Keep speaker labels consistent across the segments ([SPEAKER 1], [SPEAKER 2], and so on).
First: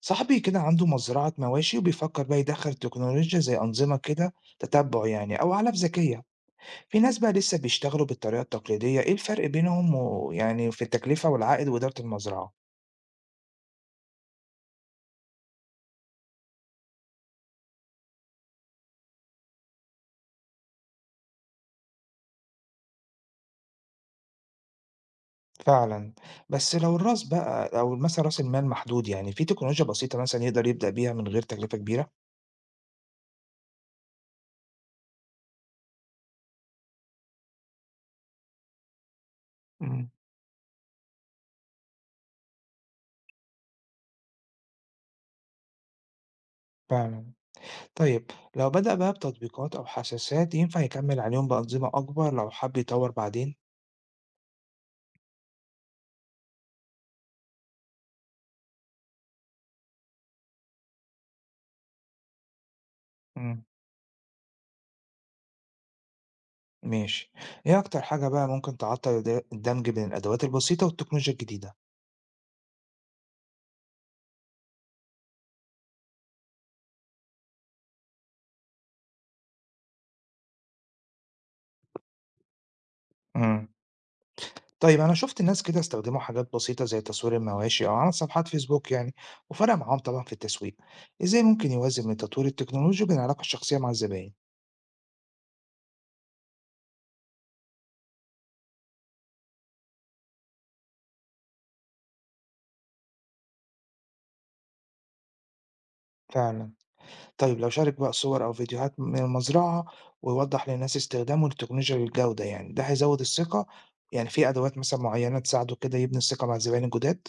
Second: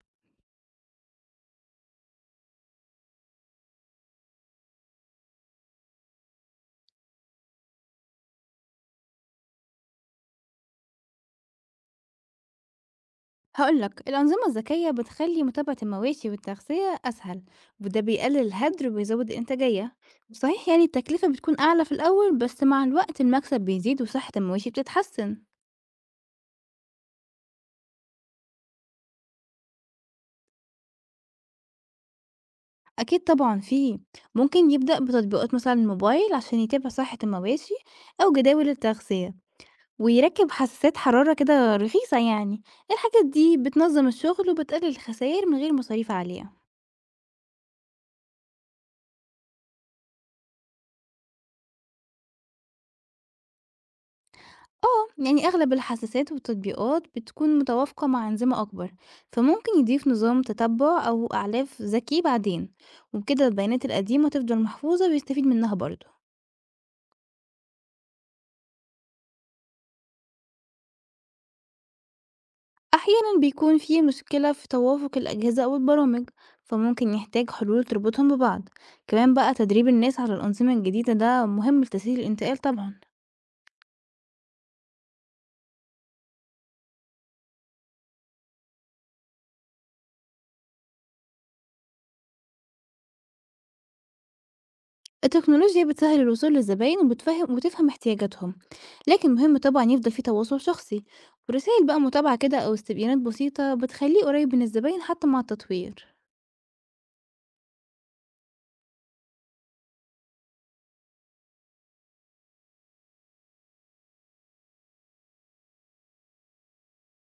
[SPEAKER 1] صاحبي كده عنده مزرعة مواشي وبيفكر بقى يدخل تكنولوجيا زي أنظمة كده تتبع يعني أو علف ذكية. في ناس بقى لسه بيشتغلوا بالطريقة التقليدية، إيه الفرق بينهم ويعني في التكلفة والعائد وإدارة المزرعة؟
[SPEAKER 2] هقول لك الأنظمة الذكية بتخلي متابعة المواشي والتغذية أسهل، وده بيقلل الهدر وبيزود الإنتاجية. صحيح يعني التكلفة بتكون أعلى في الأول، بس مع الوقت المكسب بيزيد وصحة المواشي بتتحسن.
[SPEAKER 1] فعلا. بس لو الراس بقى لو مثلا رأس المال محدود يعني، في تكنولوجيا بسيطة مثلا يقدر يبدأ بيها من غير تكلفة كبيرة؟
[SPEAKER 2] أكيد طبعا فيه. ممكن يبدأ بتطبيقات مثلا الموبايل عشان يتابع صحة المواشي أو جداول التغذية،
[SPEAKER 1] مم.
[SPEAKER 2] ويركّب حساسات حرارة كده رخيصة يعني، الحاجات دي بتنظّم الشغل وبتقلل الخساير من غير مصاريف عالية.
[SPEAKER 1] فعلا. طيب لو بدأ بقى بتطبيقات أو حساسات، ينفع يكمل عليهم بأنظمة أكبر لو حب يطور بعدين؟
[SPEAKER 2] آه، يعني أغلب الحساسات والتطبيقات بتكون متوافقة مع أنظمة أكبر، فممكن يضيف نظام تتبع أو إعلاف ذكي بعدين، وبكده
[SPEAKER 1] مم.
[SPEAKER 2] البيانات القديمة تفضل محفوظة ويستفيد منها برضه.
[SPEAKER 1] ماشي. إيه أكتر حاجة بقى ممكن تعطّل الدمج بين الأدوات البسيطة والتكنولوجيا الجديدة؟
[SPEAKER 2] أحيانًا بيكون في مشكلة في توافق الأجهزة أو البرامج، فممكن يحتاج حلول تربطهم ببعض. كمان بقى تدريب الناس على الأنظمة الجديدة ده مهم لتسهيل الانتقال طبعًا.
[SPEAKER 1] إمم. طيب أنا شُفت ناس كده استخدموا حاجات بسيطة زي تصوير المواشي أو عمل صفحات فيسبوك يعني، وفرق معاهم طبعًا في التسويق. إزاي ممكن يوازن بين تطوير التكنولوجيا وبين العلاقة الشخصية مع الزباين؟
[SPEAKER 2] التكنولوجيا بتسهل الوصول للزباين وتفهم احتياجاتهم، لكن مهم طبعا يفضل في تواصل شخصي، ورسائل بقى متابعة كده أو استبيانات بسيطة بتخليه قريب من الزباين حتى مع التطوير.
[SPEAKER 1] فعلًا. طيب لو شارك بقى صور أو فيديوهات من المزرعة ويوضّح للناس استخدامه للتكنولوجيا للجودة يعني، ده هيزوّد الثقة؟ يعني في أدوات مثلًا معيّنة تساعده كده يبني الثقة مع الزباين الجداد؟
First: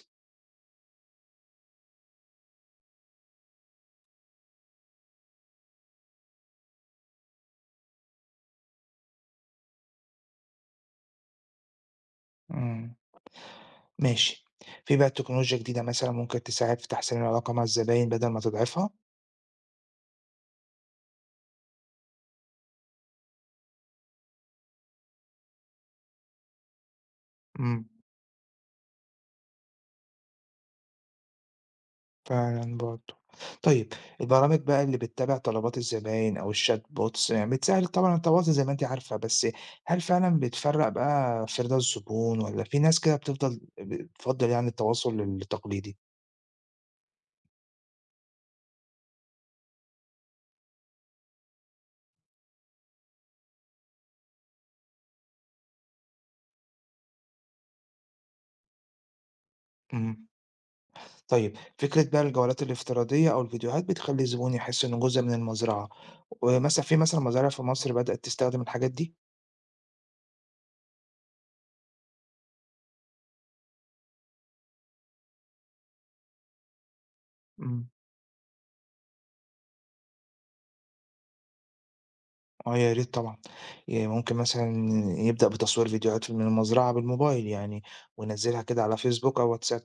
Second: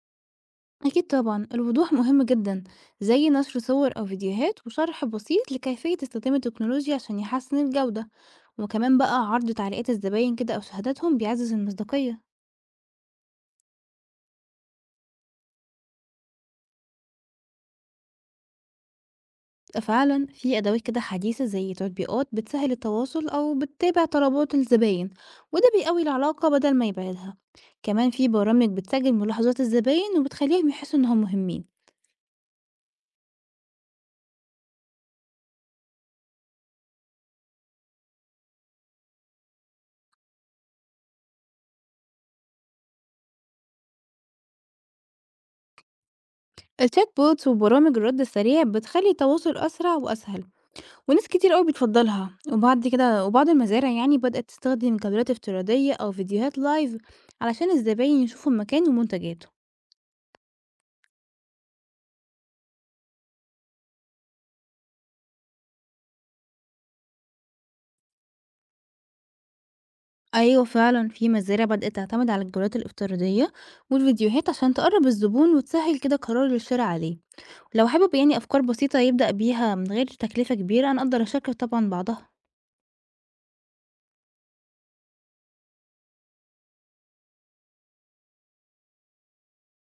[SPEAKER 2] أكيد طبعا الوضوح مهم جدا، زي نشر صور أو فيديوهات وشرح بسيط لكيفية استخدام التكنولوجيا عشان يحسن الجودة، وكمان بقى عرض تعليقات الزباين كده أو شهاداتهم بيعزز المصداقية.
[SPEAKER 1] إمم. ماشي. في بقى تكنولوجيا جديدة مثلًا ممكن تساعد في تحسين العلاقة مع الزباين بدل ما تضعفها؟
[SPEAKER 2] فعلا في أدوات كده حديثة زي تطبيقات بتسهل التواصل أو بتتابع طلبات الزباين، وده بيقوي العلاقة بدل ما يبعدها.
[SPEAKER 1] إمم،
[SPEAKER 2] كمان في برامج بتسجل ملاحظات الزباين وبتخليهم يحسوا إنهم مهمين.
[SPEAKER 1] فعلًا برضه. طيب البرامج بقى اللي بتتابع طلبات الزباين أو الchat bots يعني بتسهِّل طبعًا التواصل زي ما أنتِ عارفة، بس هل فعلًا بتفرّق بقى في رضا الزبون والّا في ناس كده بتفضّل يعني التواصل التقليدي؟
[SPEAKER 2] الشات بوتس وبرامج الرد السريع بتخلي التواصل أسرع وأسهل، وناس كتير قوي بتفضلها. وبعد كده وبعض المزارع يعني بدأت تستخدم كاميرات افتراضية أو فيديوهات لايف علشان الزباين يشوفوا المكان ومنتجاته.
[SPEAKER 1] إمم. طيب فكرة بقى الجولات الافتراضية أو الفيديوهات بتخلّي الزبون يحس إنه جزء من المزرعة، ومثلًا في مزارع في مصر بدأت تستخدم الحاجات دي؟
[SPEAKER 2] أيوة فعلا في مزارع بدأت تعتمد على الجولات الافتراضية والفيديوهات عشان تقرب الزبون وتسهل كده قرار الشراء عليه.
[SPEAKER 1] إمم.
[SPEAKER 2] لو حابب يعني أفكار بسيطة يبدأ بيها من غير تكلفة كبيرة، أنا أقدر أشاركك طبعا بعضها.
[SPEAKER 1] آه، يا ريت طبعًا، ممكن مثلًا يبدأ بتصوير فيديوهات من المزرعة بالموبايل يعني، وينزّلها كده على فيسبوك أو واتساب،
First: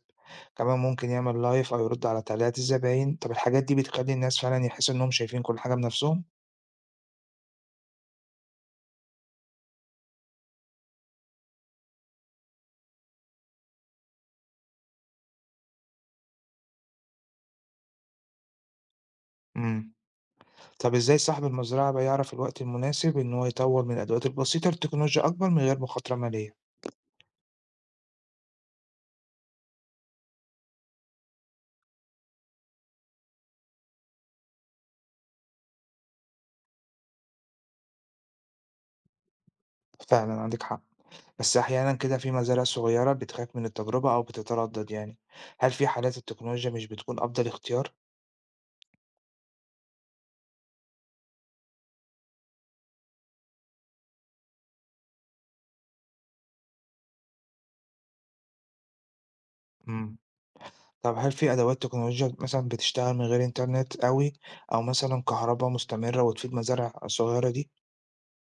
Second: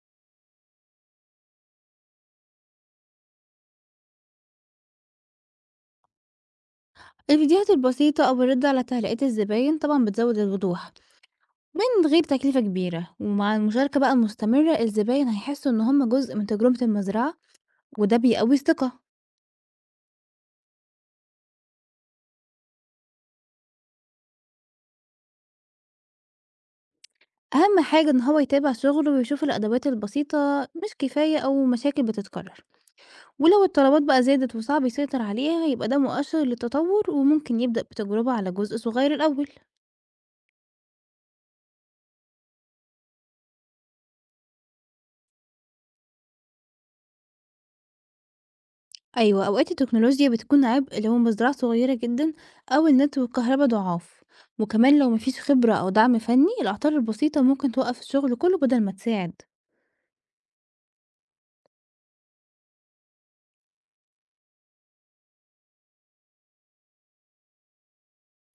[SPEAKER 1] كمان ممكن يعمل لايف أو يرد على تعليقات الزباين، طب الحاجات دي بتخلّي الناس فعلًا يحسّوا إنّهم شايفين كل حاجة بنفسهم؟
[SPEAKER 2] الفيديوهات البسيطة أو الرد على تعليقات الزباين طبعا بتزود الوضوح من غير تكلفة كبيرة، ومع المشاركة بقى المستمرة الزباين هيحسوا إن هم جزء من تجربة المزرعة، وده بيقوي الثقة.
[SPEAKER 1] إمم، طب إزاي صاحب المزرعة بقى يعرف الوقت المناسب إن هو يطوّر من الأدوات البسيطة لتكنولوجيا أكبر من غير مخاطرة مالية؟
[SPEAKER 2] أهم حاجة إن هو يتابع شغله ويشوف الأدوات البسيطة مش كفاية أو مشاكل بتتكرر، ولو الطلبات بقى زادت وصعب يسيطر عليها يبقى ده مؤشر للتطور، وممكن يبدأ بتجربة على جزء صغير الأول.
[SPEAKER 1] فعلًا عندِك حق، بس أحيانًا كده في مزارع صغيرة بتخاف من التجربة أو بتتردد يعني، هل في حالات التكنولوجيا مش بتكون أفضل اختيار؟
[SPEAKER 2] أيوة أوقات التكنولوجيا بتكون عبء لو المزرعة صغيرة جدا، أو النت والكهرباء ضعاف، وكمان لو مفيش خبرة أو دعم فني الأعطال البسيطة ممكن توقف الشغل كله بدل ما تساعد.
[SPEAKER 1] إمم. طب هل في أدوات تكنولوجيا مثلًا بتشتغل من غير إنترنت أوي، أو مثلًا كهربا مستمرة وتفيد مزارع صغيرة دي؟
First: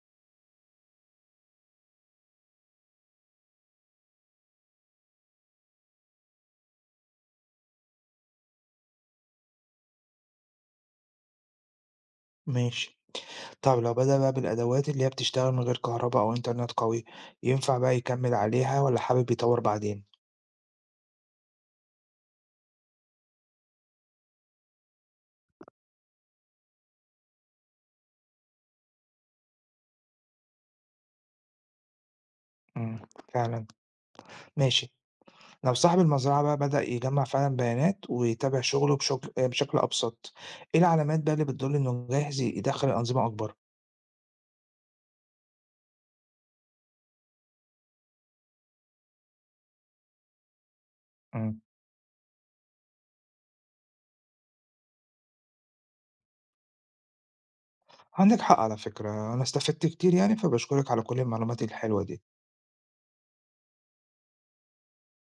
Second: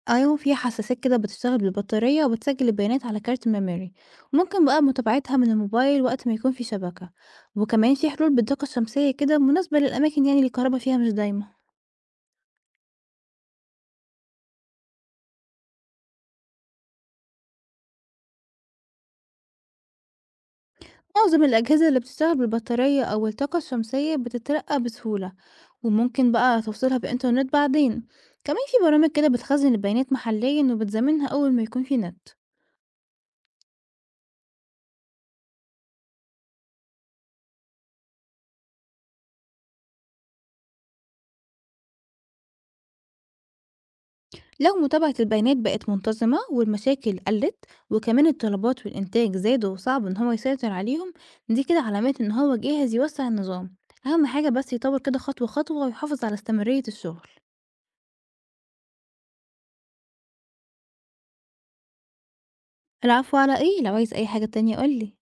[SPEAKER 2] أيوة في حساسات كده بتشتغل بالبطارية وبتسجل البيانات على كارت ميموري، وممكن بقى متابعتها من الموبايل وقت ما يكون في شبكة، وكمان في حلول بالطاقة الشمسية كده مناسبة للأماكن يعني اللي الكهرباء فيها مش دايمة.
[SPEAKER 1] ماشي، طب لو بدأ بقى بالأدوات اللي هي بتشتغل من غير كهربا أو إنترنت قوي، ينفع بقى يكمل عليها والّا حابب يطور بعدين؟
[SPEAKER 2] معظم الأجهزة اللي بتشتغل بالبطارية أو الطاقة الشمسية بتترقى بسهولة، وممكن بقى توصلها بإنترنت بعدين، كمان في برامج كده بتخزن البيانات محليا وبتزمنها أول ما يكون في نت.
[SPEAKER 1] إمم، فعلًا، ماشي، لو صاحب المزرعة بقى بدأ يجمع فعلًا بيانات ويتابع شغله بشكل بشكل أبسط، إيه العلامات بقى اللي بتدل إنه جاهز يدخّل الأنظمة أكبر؟
[SPEAKER 2] لو متابعة البيانات بقت منتظمة والمشاكل قلت وكمان الطلبات والإنتاج زادوا وصعب إن هو يسيطر عليهم،
[SPEAKER 1] إمم،
[SPEAKER 2] دي كده علامات إن هو جاهز يوسع النظام. أهم حاجة بس يطور كده خطوة خطوة ويحافظ على استمرارية الشغل.
[SPEAKER 1] عندك حق على فكرة، أنا استفدت كتير يعني، فباشكرك على كل المعلومات الحلوة دي.
[SPEAKER 2] العفو، على إيه؟ لو عايز أي حاجة تانية قولي.